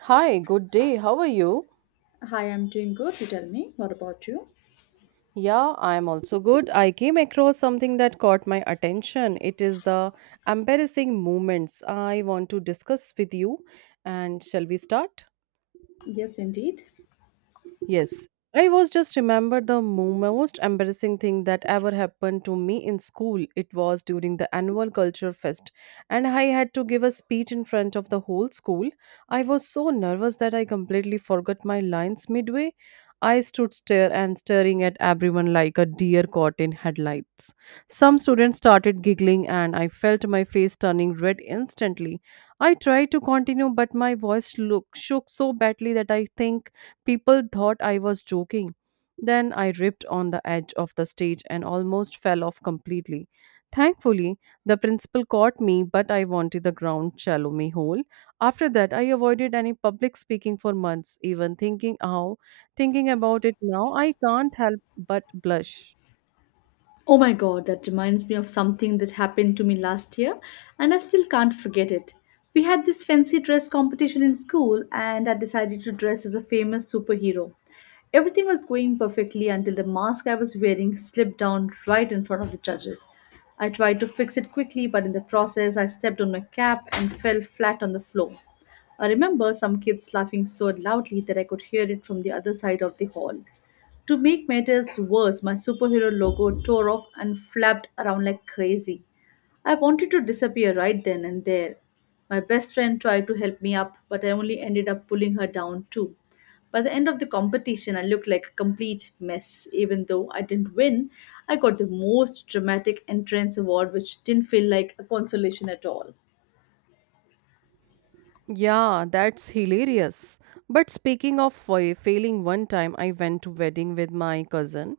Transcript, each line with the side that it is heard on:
right: Hi, good day. How are you?
left: Hi, I'm doing good. You tell me, what about you?
right: Yeah, I'm also good. I came across something that caught my attention. It is the embarrassing moments I want to discuss with you. And shall we start?
left: Yes, indeed.
right: Yes. I was just remember the most embarrassing thing that ever happened to me in school. It was during the annual culture fest and I had to give a speech in front of the whole school. I was so nervous that I completely forgot my lines midway. I stood stare and staring at everyone like a deer caught in headlights. Some students started giggling and I felt my face turning red instantly. I tried to continue but my voice shook so badly that I think people thought I was joking. Then I tripped on the edge of the stage and almost fell off completely. Thankfully, the principal caught me, but I wanted the ground shallow me hole. After that, I avoided any public speaking for months, even thinking how thinking about it now, I can't help but blush.
left: Oh my god, that reminds me of something that happened to me last year, and I still can't forget it. We had this fancy dress competition in school, and I decided to dress as a famous superhero. Everything was going perfectly until the mask I was wearing slipped down right in front of the judges. I tried to fix it quickly, but in the process, I stepped on my cap and fell flat on the floor. I remember some kids laughing so loudly that I could hear it from the other side of the hall. To make matters worse, my superhero logo tore off and flapped around like crazy. I wanted to disappear right then and there. My best friend tried to help me up, but I only ended up pulling her down too. By the end of the competition, I looked like a complete mess. Even though I didn't win, I got the most dramatic entrance award, which didn't feel like a consolation at all.
right: Yeah, that's hilarious. But speaking of failing one time, I went to wedding with my cousin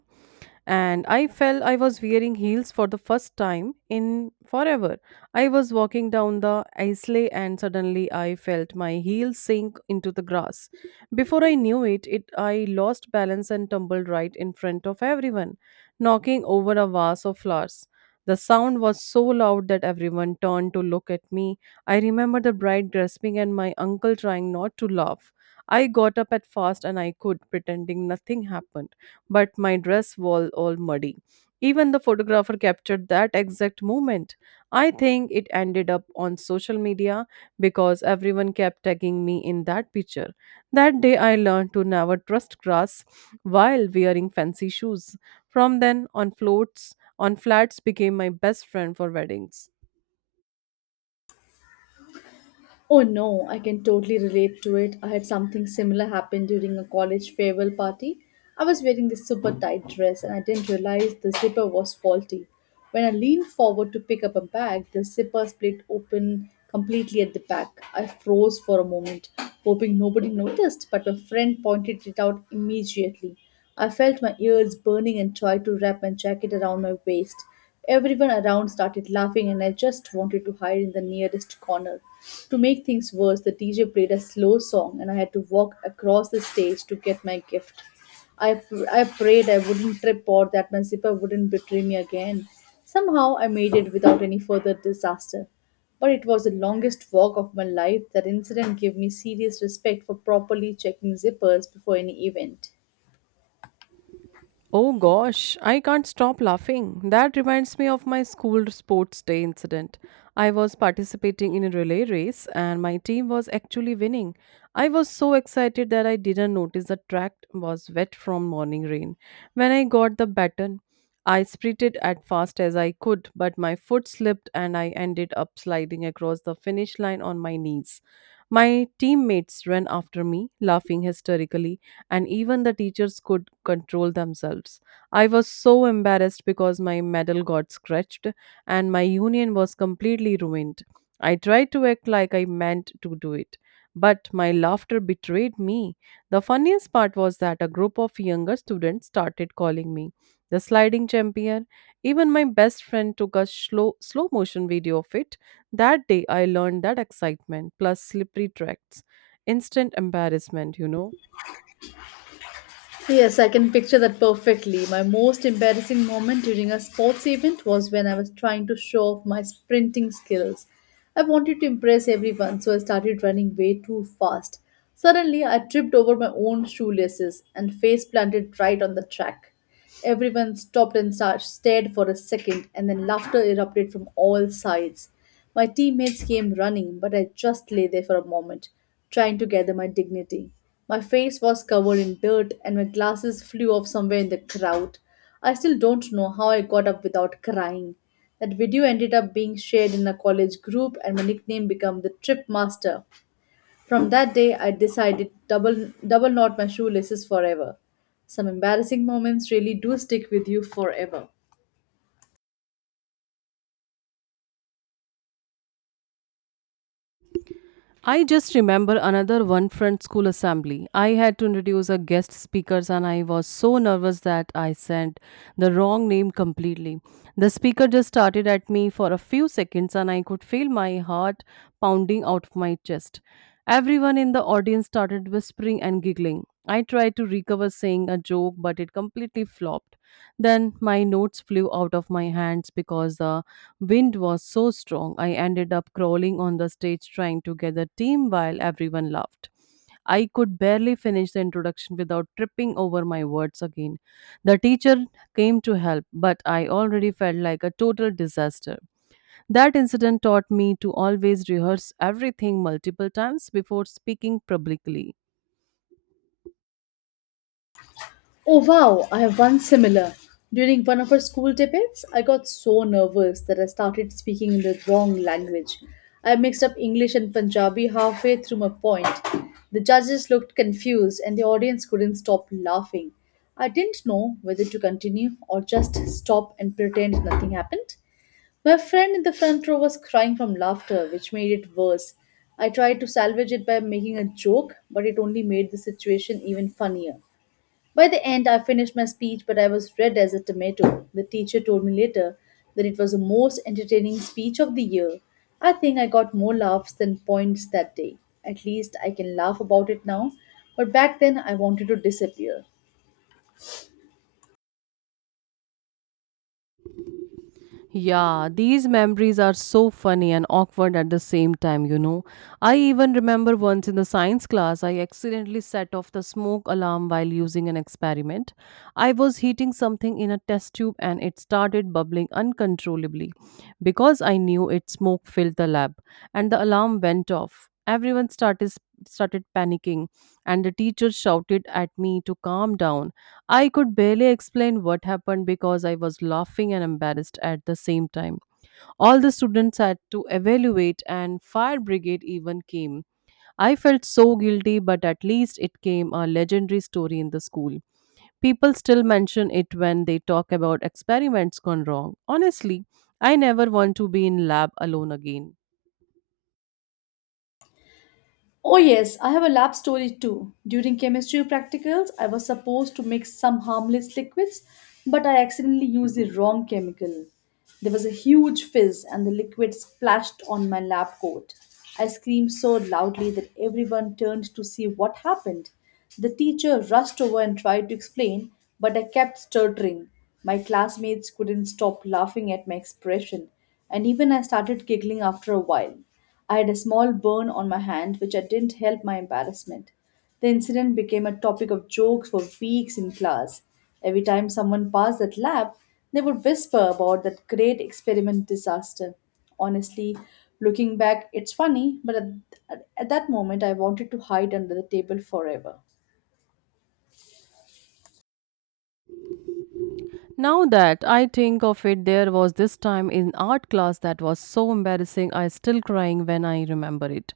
right: and I was wearing heels for the first time in forever. I was walking down the aisle and suddenly I felt my heel sink into the grass. Before I knew it, I lost balance and tumbled right in front of everyone, knocking over a vase of flowers. The sound was so loud that everyone turned to look at me. I remember the bride grasping and my uncle trying not to laugh. I got up at fast and I could, pretending nothing happened, but my dress was all muddy. Even the photographer captured that exact moment. I think it ended up on social media because everyone kept tagging me in that picture. That day I learned to never trust grass while wearing fancy shoes. From then on, floats on flats became my best friend for weddings.
left: Oh no, I can totally relate to it. I had something similar happen during a college farewell party. I was wearing this super tight dress and I didn't realize the zipper was faulty. When I leaned forward to pick up a bag, the zipper split open completely at the back. I froze for a moment, hoping nobody noticed, but my friend pointed it out immediately. I felt my ears burning and tried to wrap my jacket around my waist. Everyone around started laughing, and I just wanted to hide in the nearest corner. To make things worse, the DJ played a slow song, and I had to walk across the stage to get my gift. I prayed I wouldn't trip or that my zipper wouldn't betray me again. Somehow I made it without any further disaster. But it was the longest walk of my life. That incident gave me serious respect for properly checking zippers before any event.
right: Oh gosh, I can't stop laughing. That reminds me of my school sports day incident. I was participating in a relay race and my team was actually winning. I was so excited that I didn't notice the track was wet from morning rain. When I got the baton, I sprinted as fast as I could, but my foot slipped and I ended up sliding across the finish line on my knees. My teammates ran after me, laughing hysterically and even the teachers could control themselves. I was so embarrassed because my medal got scratched and my union was completely ruined. I tried to act like I meant to do it, but my laughter betrayed me. The funniest part was that a group of younger students started calling me the sliding champion. Even my best friend took a slow motion video of it. That day I learned that excitement plus slippery tracks instant embarrassment, you know.
left: Yes, I can picture that perfectly. My most embarrassing moment during a sports event was when I was trying to show off my sprinting skills. I wanted to impress everyone, so I started running way too fast. Suddenly, I tripped over my own shoelaces and face planted right on the track. Everyone stopped and stared for a second, and then laughter erupted from all sides. My teammates came running, but I just lay there for a moment, trying to gather my dignity. My face was covered in dirt, and my glasses flew off somewhere in the crowd. I still don't know how I got up without crying. That video ended up being shared in a college group, and my nickname became the Trip Master from that day, I decided double knot my shoelaces forever. Some embarrassing moments really do stick with you forever.
right: I just remember another one front school assembly. I had to introduce a guest speakers and I was so nervous that I sent the wrong name completely. The speaker just started at me for a few seconds and I could feel my heart pounding out of my chest. Everyone in the audience started whispering and giggling. I tried to recover saying a joke but it completely flopped. Then my notes flew out of my hands because the wind was so strong, I ended up crawling on the stage trying to gather steam while everyone laughed. I could barely finish the introduction without tripping over my words again. The teacher came to help, but I already felt like a total disaster. That incident taught me to always rehearse everything multiple times before speaking publicly.
left: Oh wow, I have one similar. During one of our school debates, I got so nervous that I started speaking in the wrong language. I mixed up English and Punjabi halfway through my point. The judges looked confused and the audience couldn't stop laughing. I didn't know whether to continue or just stop and pretend nothing happened. My friend in the front row was crying from laughter, which made it worse. I tried to salvage it by making a joke, but it only made the situation even funnier. By the end, I finished my speech, but I was red as a tomato. The teacher told me later that it was the most entertaining speech of the year. I think I got more laughs than points that day. At least I can laugh about it now, but back then I wanted to disappear.
right: Yeah, these memories are so funny and awkward at the same time, you know. I even remember once in the science class, I accidentally set off the smoke alarm while using an experiment. I was heating something in a test tube and it started bubbling uncontrollably. Because I knew it, smoke filled the lab and the alarm went off. Everyone started panicking and the teacher shouted at me to calm down. I could barely explain what happened because I was laughing and embarrassed at the same time. All the students had to evaluate, and fire brigade even came. I felt so guilty, but at least it came a legendary story in the school. People still mention it when they talk about experiments gone wrong. Honestly, I never want to be in lab alone again.
left: Oh, yes, I have a lab story too. During chemistry practicals, I was supposed to mix some harmless liquids, but I accidentally used the wrong chemical. There was a huge fizz, and the liquid splashed on my lab coat. I screamed so loudly that everyone turned to see what happened. The teacher rushed over and tried to explain, but I kept stuttering. My classmates couldn't stop laughing at my expression and even I started giggling after a while. I had a small burn on my hand, which I didn't help my embarrassment. The incident became a topic of jokes for weeks in class. Every time someone passed that lab, they would whisper about that great experiment disaster. Honestly, looking back, it's funny, but at that moment I wanted to hide under the table forever.
right: Now that I think of it, there was this time in art class that was so embarrassing, I still crying when I remember it.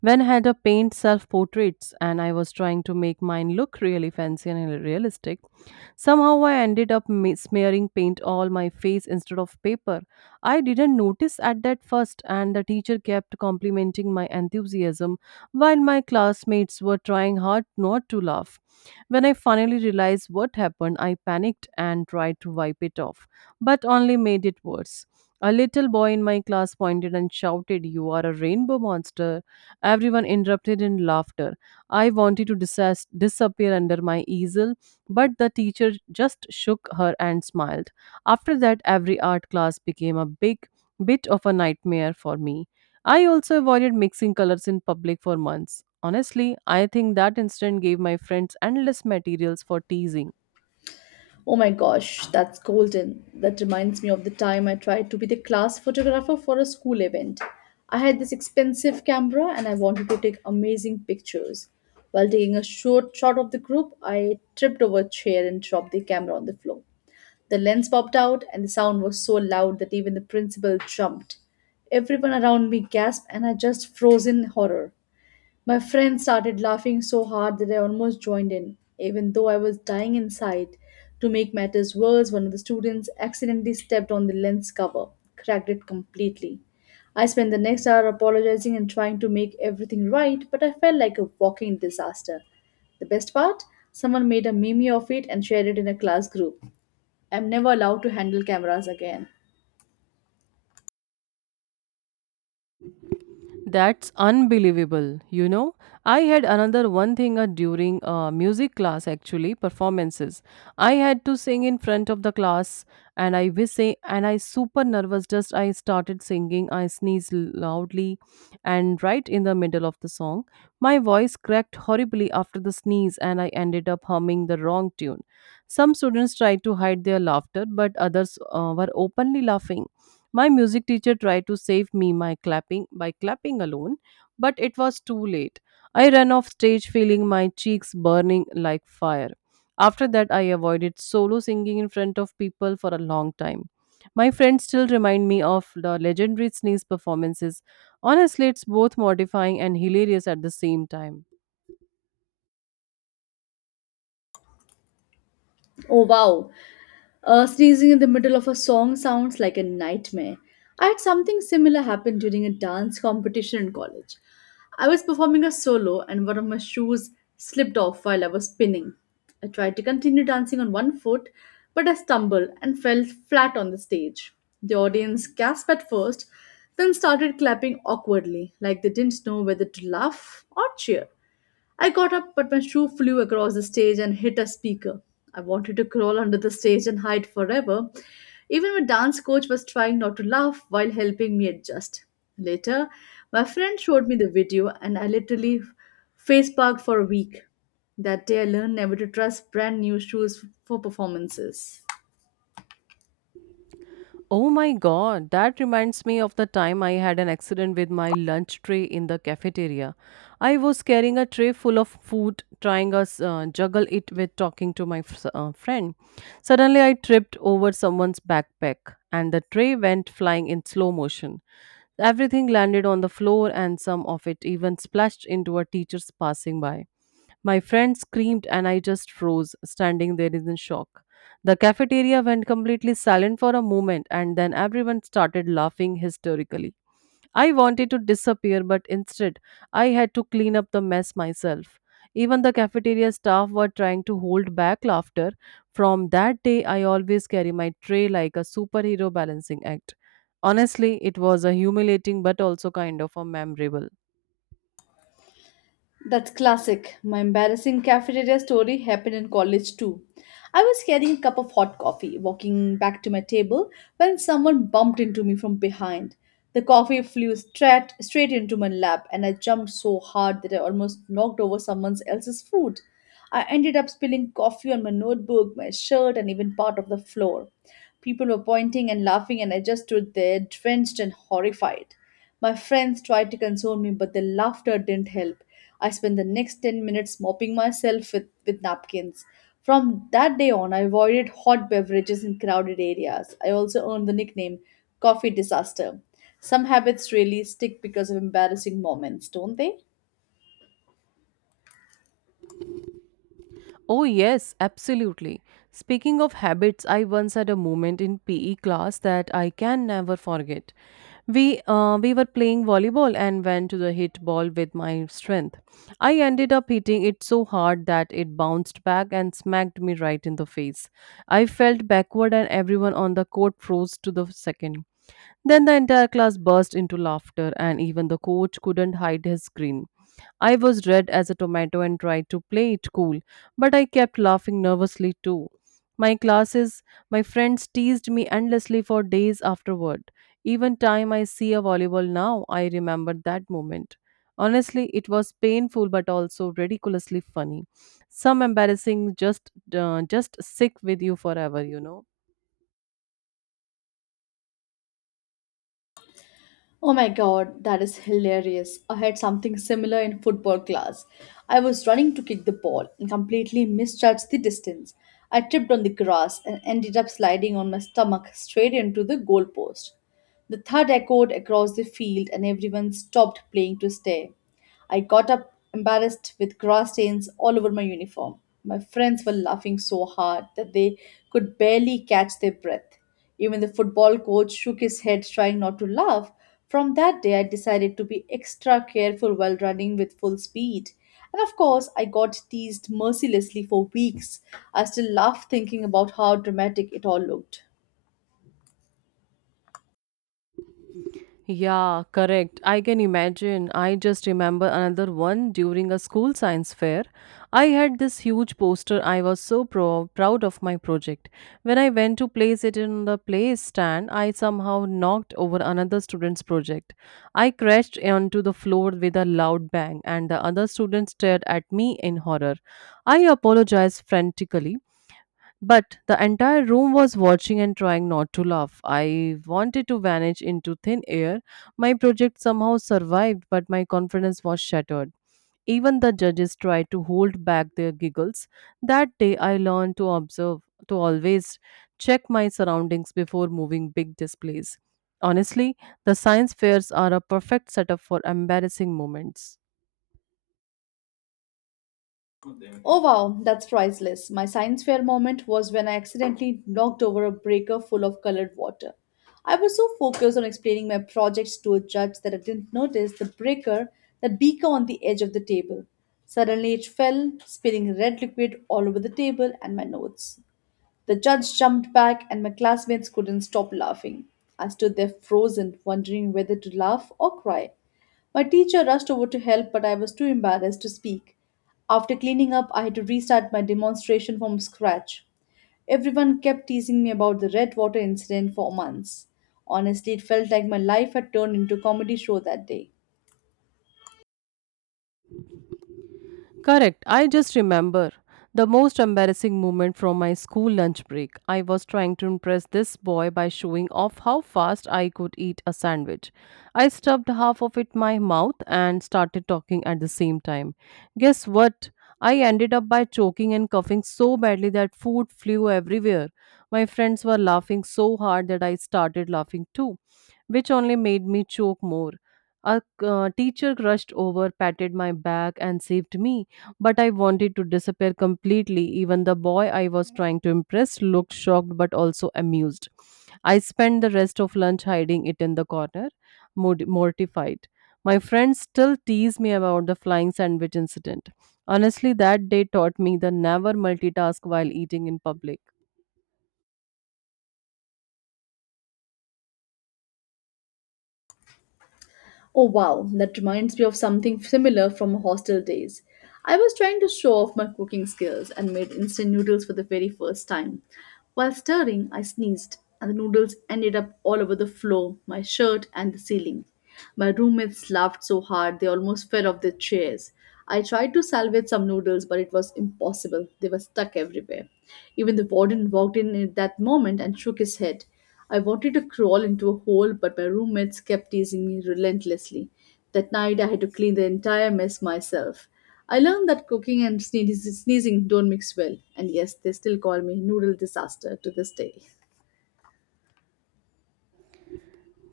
right: When I had a paint self portraits and I was trying to make mine look really fancy and realistic, somehow I ended up smearing paint all my face instead of paper. I didn't notice at that first, and the teacher kept complimenting my enthusiasm while my classmates were trying hard not to laugh. When I finally realized what happened, I panicked and tried to wipe it off, but only made it worse. A little boy in my class pointed and shouted, "You are a rainbow monster." Everyone interrupted in laughter. I wanted to disappear under my easel, but the teacher just shook her and smiled. After that, every art class became a big bit of a nightmare for me. I also avoided mixing colors in public for months. Honestly, I think that incident gave my friends endless materials for teasing.
left: Oh my gosh, that's golden. That reminds me of the time I tried to be the class photographer for a school event. I had this expensive camera and I wanted to take amazing pictures. While taking a short shot of the group, I tripped over a chair and dropped the camera on the floor. The lens popped out and the sound was so loud that even the principal jumped. Everyone around me gasped and I just froze in horror. My friends started laughing so hard that I almost joined in, even though I was dying inside. To make matters worse, one of the students accidentally stepped on the lens cover, cracked it completely. I spent the next hour apologizing and trying to make everything right, but I felt like a walking disaster. The best part? Someone made a meme of it and shared it in a class group. I'm never allowed to handle cameras again.
right: That's unbelievable. You know, I had another one thing during music class actually performances. I had to sing in front of the class, and I super nervous. Just I started singing, I sneezed loudly, and right in the middle of the song, my voice cracked horribly after the sneeze, and I ended up humming the wrong tune. Some students tried to hide their laughter, but others were openly laughing. My music teacher tried to save me my clapping alone, but it was too late. I ran off stage feeling my cheeks burning like fire. After that, I avoided solo singing in front of people for a long time. My friends still remind me of the legendary sneeze performances. Honestly, it's both mortifying and hilarious at the same time.
left: Oh wow, sneezing in the middle of a song sounds like a nightmare. I had something similar happen during a dance competition in college. I was performing a solo and one of my shoes slipped off while I was spinning. I tried to continue dancing on one foot, but I stumbled and fell flat on the stage. The audience gasped at first, then started clapping awkwardly, like they didn't know whether to laugh or cheer. I got up, but my shoe flew across the stage and hit a speaker. I wanted to crawl under the stage and hide forever. Even my dance coach was trying not to laugh while helping me adjust. Later, my friend showed me the video and I literally faceparked for a week. That day, I learned never to trust brand new shoes for performances.
right: Oh my god, that reminds me of the time I had an accident with my lunch tray in the cafeteria. I was carrying a tray full of food, trying to juggle it with talking to my friend. Suddenly, I tripped over someone's backpack, and the tray went flying in slow motion. Everything landed on the floor, and some of it even splashed into a teacher's passing by. My friend screamed and I just froze, standing there in shock. The cafeteria went completely silent for a moment and then everyone started laughing hysterically. I wanted to disappear, but instead, I had to clean up the mess myself. Even the cafeteria staff were trying to hold back laughter. From that day, I always carry my tray like a superhero balancing act. Honestly, it was a humiliating but also kind of a memorable.
left: That's classic. My embarrassing cafeteria story happened in college too. I was carrying a cup of hot coffee, walking back to my table, when someone bumped into me from behind. The coffee flew straight into my lap, and I jumped so hard that I almost knocked over someone else's food. I ended up spilling coffee on my notebook, my shirt, and even part of the floor. People were pointing and laughing, and I just stood there, drenched and horrified. My friends tried to console me, but their laughter didn't help. I spent the next 10 minutes mopping myself with napkins. From that day on, I avoided hot beverages in crowded areas. I also earned the nickname Coffee Disaster. Some habits really stick because of embarrassing moments, don't they?
right: Oh, yes, absolutely. Speaking of habits, I once had a moment in PE class that I can never forget. We were playing volleyball and went to the hit ball with my strength. I ended up hitting it so hard that it bounced back and smacked me right in the face. I felt backward, and everyone on the court froze to the second. Then the entire class burst into laughter, and even the coach couldn't hide his grin. I was red as a tomato and tried to play it cool, but I kept laughing nervously too. My classes, my friends teased me endlessly for days afterward. Even time I see a volleyball now, I remember that moment. Honestly, it was painful but also ridiculously funny some embarrassing just sick with you forever, you know.
left: Oh my god, that is hilarious. I had something similar in football class. I was running to kick the ball and completely misjudged the distance. I tripped on the grass and ended up sliding on my stomach straight into the goalpost. The thud echoed across the field and everyone stopped playing to stare. I got up embarrassed with grass stains all over my uniform. My friends were laughing so hard that they could barely catch their breath. Even the football coach shook his head, trying not to laugh. From that day, I decided to be extra careful while running with full speed. And of course, I got teased mercilessly for weeks. I still laugh thinking about how dramatic it all looked.
right: Yeah, correct. I can imagine. I just remember another one during a school science fair. I had this huge poster. I was so proud of my project. When I went to place it in the place stand, I somehow knocked over another student's project. I crashed onto the floor with a loud bang, and the other student stared at me in horror. I apologized frantically but the entire room was watching and trying not to laugh. I wanted to vanish into thin air. My project somehow survived, but my confidence was shattered. Even the judges tried to hold back their giggles. That day, I learned to observe, to always check my surroundings before moving big displays. Honestly, the science fairs are a perfect setup for embarrassing moments.
left: Oh wow, that's priceless. My science fair moment was when I accidentally knocked over a breaker full of colored water. I was so focused on explaining my projects to a judge that I didn't notice the beaker on the edge of the table. Suddenly it fell, spilling red liquid all over the table and my notes. The judge jumped back and my classmates couldn't stop laughing. I stood there frozen, wondering whether to laugh or cry. My teacher rushed over to help, but I was too embarrassed to speak. After cleaning up, I had to restart my demonstration from scratch. Everyone kept teasing me about the red water incident for months. Honestly, it felt like my life had turned into a comedy show that day.
right: Correct. I just remember the most embarrassing moment from my school lunch break. I was trying to impress this boy by showing off how fast I could eat a sandwich. I stuffed half of it in my mouth and started talking at the same time. Guess what? I ended up by choking and coughing so badly that food flew everywhere. My friends were laughing so hard that I started laughing too, which only made me choke more. A teacher rushed over, patted my back, and saved me, but I wanted to disappear completely. Even the boy I was trying to impress looked shocked but also amused. I spent the rest of lunch hiding it in the corner, mortified. My friends still tease me about the flying sandwich incident. Honestly, that day taught me the never multitask while eating in public.
left: Oh wow, that reminds me of something similar from hostel days. I was trying to show off my cooking skills and made instant noodles for the very first time. While stirring, I sneezed, and the noodles ended up all over the floor, my shirt, and the ceiling. My roommates laughed so hard they almost fell off their chairs. I tried to salvage some noodles, but it was impossible. They were stuck everywhere. Even the warden walked in at that moment and shook his head. I wanted to crawl into a hole, but my roommates kept teasing me relentlessly. That night, I had to clean the entire mess myself. I learned that cooking and sneezing don't mix well, and yes, they still call me noodle disaster to this day.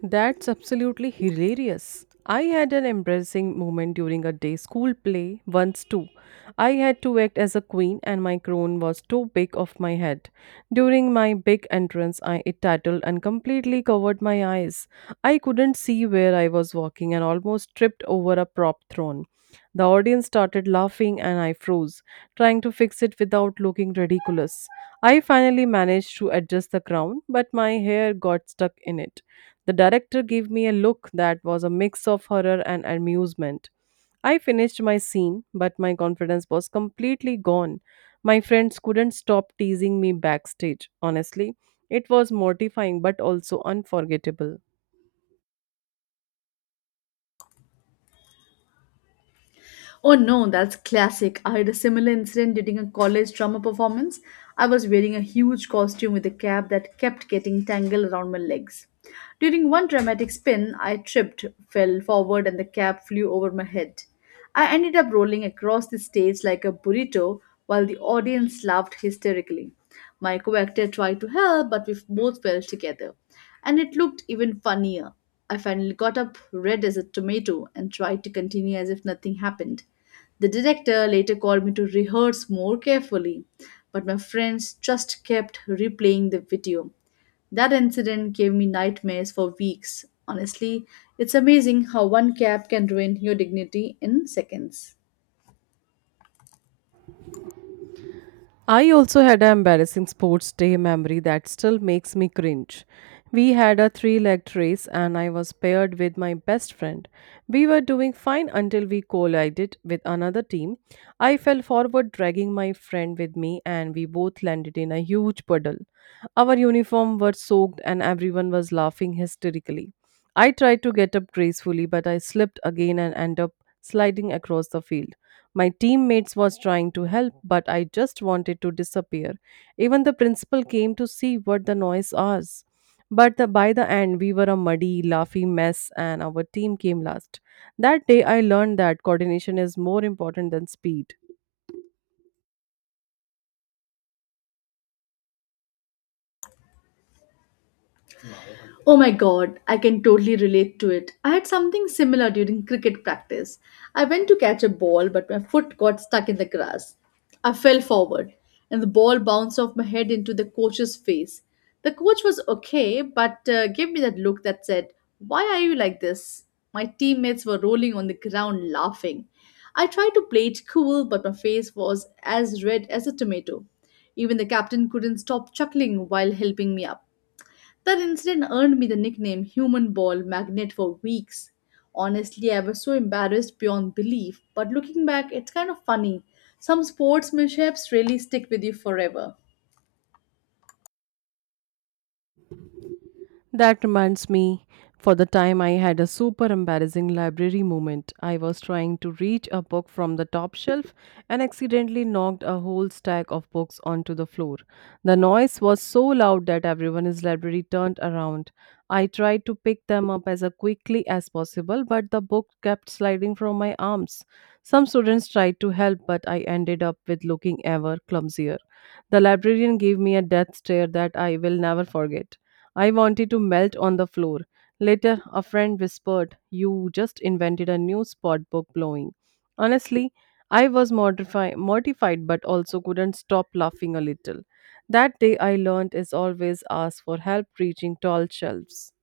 right: That's absolutely hilarious. I had an embarrassing moment during a day school play once too. I had to act as a queen and my crown was too big off my head. During my big entrance, I it tattled and completely covered my eyes. I couldn't see where I was walking and almost tripped over a prop throne. The audience started laughing and I froze, trying to fix it without looking ridiculous. I finally managed to adjust the crown, but my hair got stuck in it. The director gave me a look that was a mix of horror and amusement. I finished my scene, but my confidence was completely gone. My friends couldn't stop teasing me backstage. Honestly, it was mortifying but also unforgettable.
left: Oh no, that's classic. I had a similar incident during a college drama performance. I was wearing a huge costume with a cap that kept getting tangled around my legs. During one dramatic spin, I tripped, fell forward, and the cap flew over my head. I ended up rolling across the stage like a burrito while the audience laughed hysterically. My co actor tried to help, but we both fell together and it looked even funnier. I finally got up, red as a tomato, and tried to continue as if nothing happened. The director later called me to rehearse more carefully, but my friends just kept replaying the video. That incident gave me nightmares for weeks. Honestly, it's amazing how one cap can ruin your dignity in seconds.
right: I also had an embarrassing sports day memory that still makes me cringe. We had a three legged race and I was paired with my best friend. We were doing fine until we collided with another team. I fell forward, dragging my friend with me, and we both landed in a huge puddle. Our uniform were soaked and everyone was laughing hysterically. I tried to get up gracefully, but I slipped again and ended up sliding across the field. My teammates was trying to help, but I just wanted to disappear. Even the principal came to see what the noise was. By the end, we were a muddy, laughy mess, and our team came last. That day, I learned that coordination is more important than speed.
left: Oh my God, I can totally relate to it. I had something similar during cricket practice. I went to catch a ball, but my foot got stuck in the grass. I fell forward, and the ball bounced off my head into the coach's face. The coach was okay, but gave me that look that said, why are you like this? My teammates were rolling on the ground laughing. I tried to play it cool, but my face was as red as a tomato. Even the captain couldn't stop chuckling while helping me up. That incident earned me the nickname Human Ball Magnet for weeks. Honestly, I was so embarrassed beyond belief, but looking back, it's kind of funny. Some sportsmanships really stick with you forever.
right: That reminds me for the time I had a super embarrassing library moment. I was trying to reach a book from the top shelf and accidentally knocked a whole stack of books onto the floor. The noise was so loud that everyone in the library turned around. I tried to pick them up as quickly as possible, but the book kept sliding from my arms. Some students tried to help, but I ended up with looking ever clumsier. The librarian gave me a death stare that I will never forget. I wanted to melt on the floor. Later, a friend whispered, You just invented a new spot book blowing. Honestly, I was mortified but also couldn't stop laughing a little. That day, I learned is always ask for help reaching tall shelves.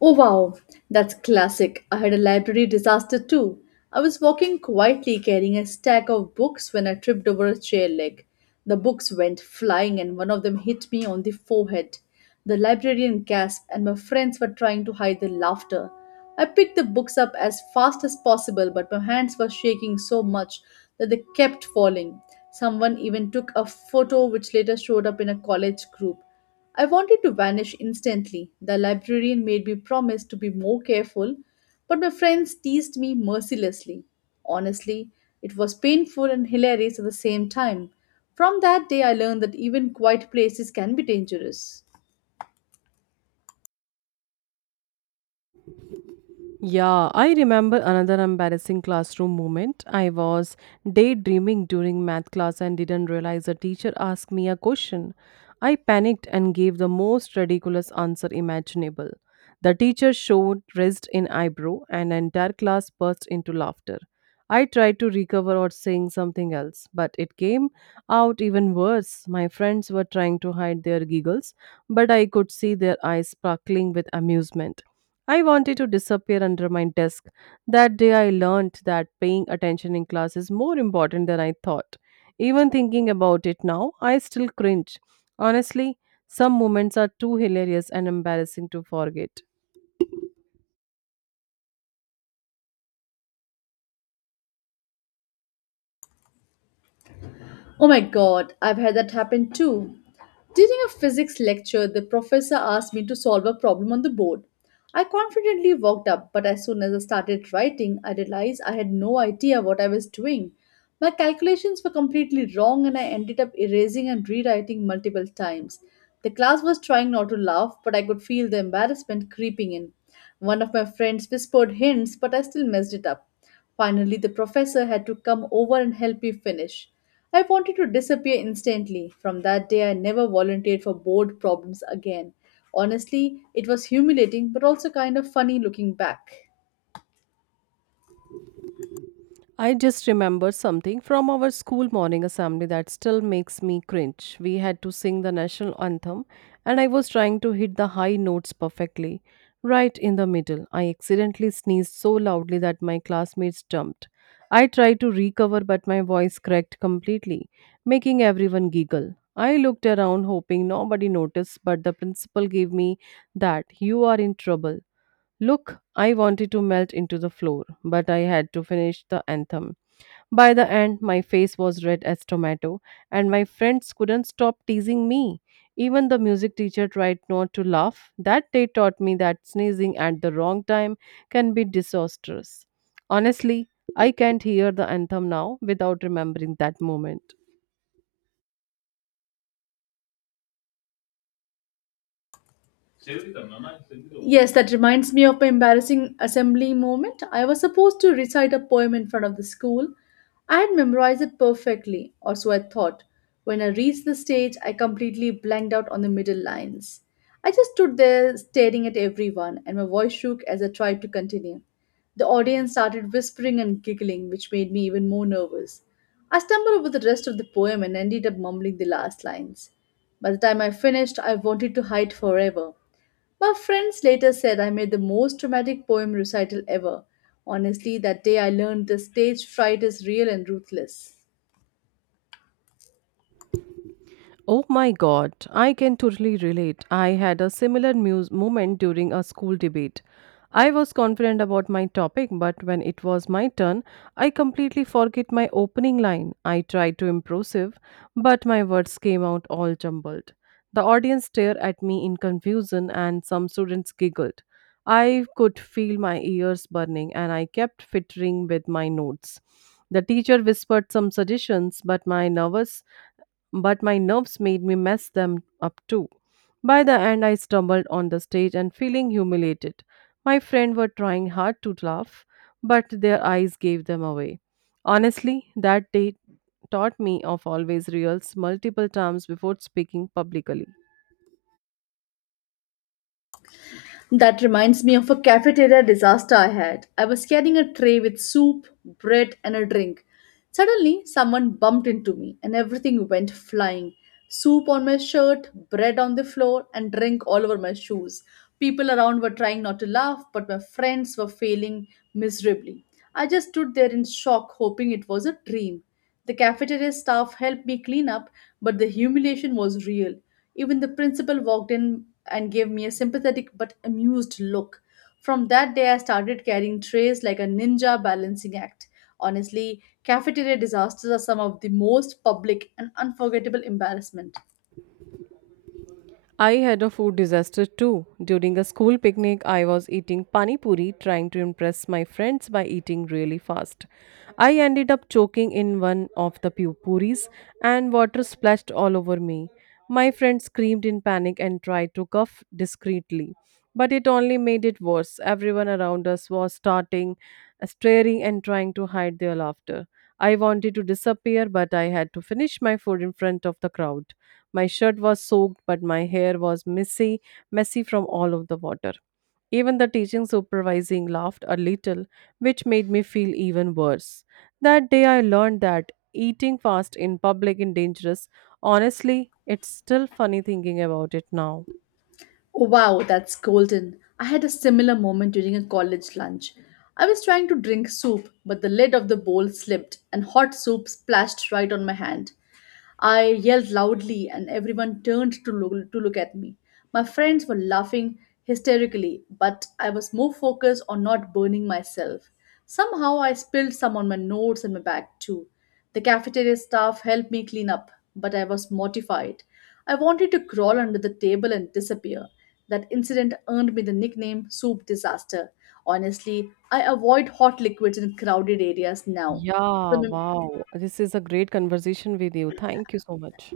left: Oh wow, that's classic. I had a library disaster too. I was walking quietly carrying a stack of books when I tripped over a chair leg. The books went flying and one of them hit me on the forehead. The librarian gasped and my friends were trying to hide their laughter. I picked the books up as fast as possible, but my hands were shaking so much that they kept falling. Someone even took a photo which later showed up in a college group. I wanted to vanish instantly. The librarian made me promise to be more careful, but my friends teased me mercilessly. Honestly, it was painful and hilarious at the same time. From that day, I learned that even quiet places can be dangerous.
right: Yeah, I remember another embarrassing classroom moment. I was daydreaming during math class and didn't realize the teacher asked me a question. I panicked and gave the most ridiculous answer imaginable. The teacher showed raised an eyebrow, and the entire class burst into laughter. I tried to recover or saying something else, but it came out even worse. My friends were trying to hide their giggles, but I could see their eyes sparkling with amusement. I wanted to disappear under my desk. That day I learned that paying attention in class is more important than I thought. Even thinking about it now, I still cringe. Honestly, some moments are too hilarious and embarrassing to forget.
left: Oh my God, I've had that happen too. During a physics lecture, the professor asked me to solve a problem on the board. I confidently walked up, but as soon as I started writing, I realized I had no idea what I was doing. My calculations were completely wrong, and I ended up erasing and rewriting multiple times. The class was trying not to laugh, but I could feel the embarrassment creeping in. One of my friends whispered hints, but I still messed it up. Finally, the professor had to come over and help me finish. I wanted to disappear instantly. From that day, I never volunteered for board problems again. Honestly, it was humiliating but also kind of funny looking back.
right: I just remember something from our school morning assembly that still makes me cringe. We had to sing the national anthem, and I was trying to hit the high notes perfectly. Right in the middle, I accidentally sneezed so loudly that my classmates jumped. I tried to recover, but my voice cracked completely, making everyone giggle. I looked around hoping nobody noticed, but the principal gave me that you are in trouble. Look, I wanted to melt into the floor, but I had to finish the anthem. By the end, my face was red as tomato, and my friends couldn't stop teasing me. Even the music teacher tried not to laugh. That day taught me that sneezing at the wrong time can be disastrous. Honestly, I can't hear the anthem now without remembering that moment.
left: Yes, that reminds me of my embarrassing assembly moment. I was supposed to recite a poem in front of the school. I had memorized it perfectly, or so I thought. When I reached the stage, I completely blanked out on the middle lines. I just stood there staring at everyone, and my voice shook as I tried to continue. The audience started whispering and giggling, which made me even more nervous. I stumbled over the rest of the poem and ended up mumbling the last lines. By the time I finished, I wanted to hide forever. My friends later said I made the most dramatic poem recital ever. Honestly, that day I learned that stage fright is real and ruthless.
right: Oh my God, I can totally relate. I had a similar muse moment during a school debate. I was confident about my topic, but when it was my turn, I completely forget my opening line. I tried to impressive, but my words came out all jumbled. The audience stared at me in confusion, and some students giggled. I could feel my ears burning, and I kept fiddling with my notes. The teacher whispered some suggestions, but my nerves made me mess them up too. By the end, I stumbled on the stage and feeling humiliated. My friends were trying hard to laugh, but their eyes gave them away. Honestly, that day taught me of always rehearse multiple times before speaking publicly.
left: That reminds me of a cafeteria disaster I had. I was carrying a tray with soup, bread, and a drink. Suddenly, someone bumped into me and everything went flying. Soup on my shirt, bread on the floor, and drink all over my shoes. People around were trying not to laugh, but my friends were failing miserably. I just stood there in shock, hoping it was a dream. The cafeteria staff helped me clean up, but the humiliation was real. Even the principal walked in and gave me a sympathetic but amused look. From that day, I started carrying trays like a ninja balancing act. Honestly, cafeteria disasters are some of the most public and unforgettable embarrassment.
right: I had a food disaster too. During a school picnic, I was eating pani puri trying to impress my friends by eating really fast. I ended up choking in one of the puris and water splashed all over me. My friend screamed in panic and tried to cough discreetly, but it only made it worse. Everyone around us was staring, and trying to hide their laughter. I wanted to disappear, but I had to finish my food in front of the crowd. My shirt was soaked, but my hair was messy from all of the water. Even the teaching supervising laughed a little, which made me feel even worse. That day I learned that eating fast in public is dangerous. Honestly, it's still funny thinking about it now.
left: Wow, that's golden. I had a similar moment during a college lunch. I was trying to drink soup, but the lid of the bowl slipped and hot soup splashed right on my hand. I yelled loudly, and everyone turned to look at me. My friends were laughing hysterically, but I was more focused on not burning myself. Somehow, I spilled some on my notes and my bag too. The cafeteria staff helped me clean up, but I was mortified. I wanted to crawl under the table and disappear. That incident earned me the nickname Soup Disaster. Honestly, I avoid hot liquids in crowded areas now.
right: Yeah,
left: So,
right: wow. This is a great conversation with you. Thank you so much.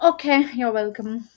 left: okay, you're welcome.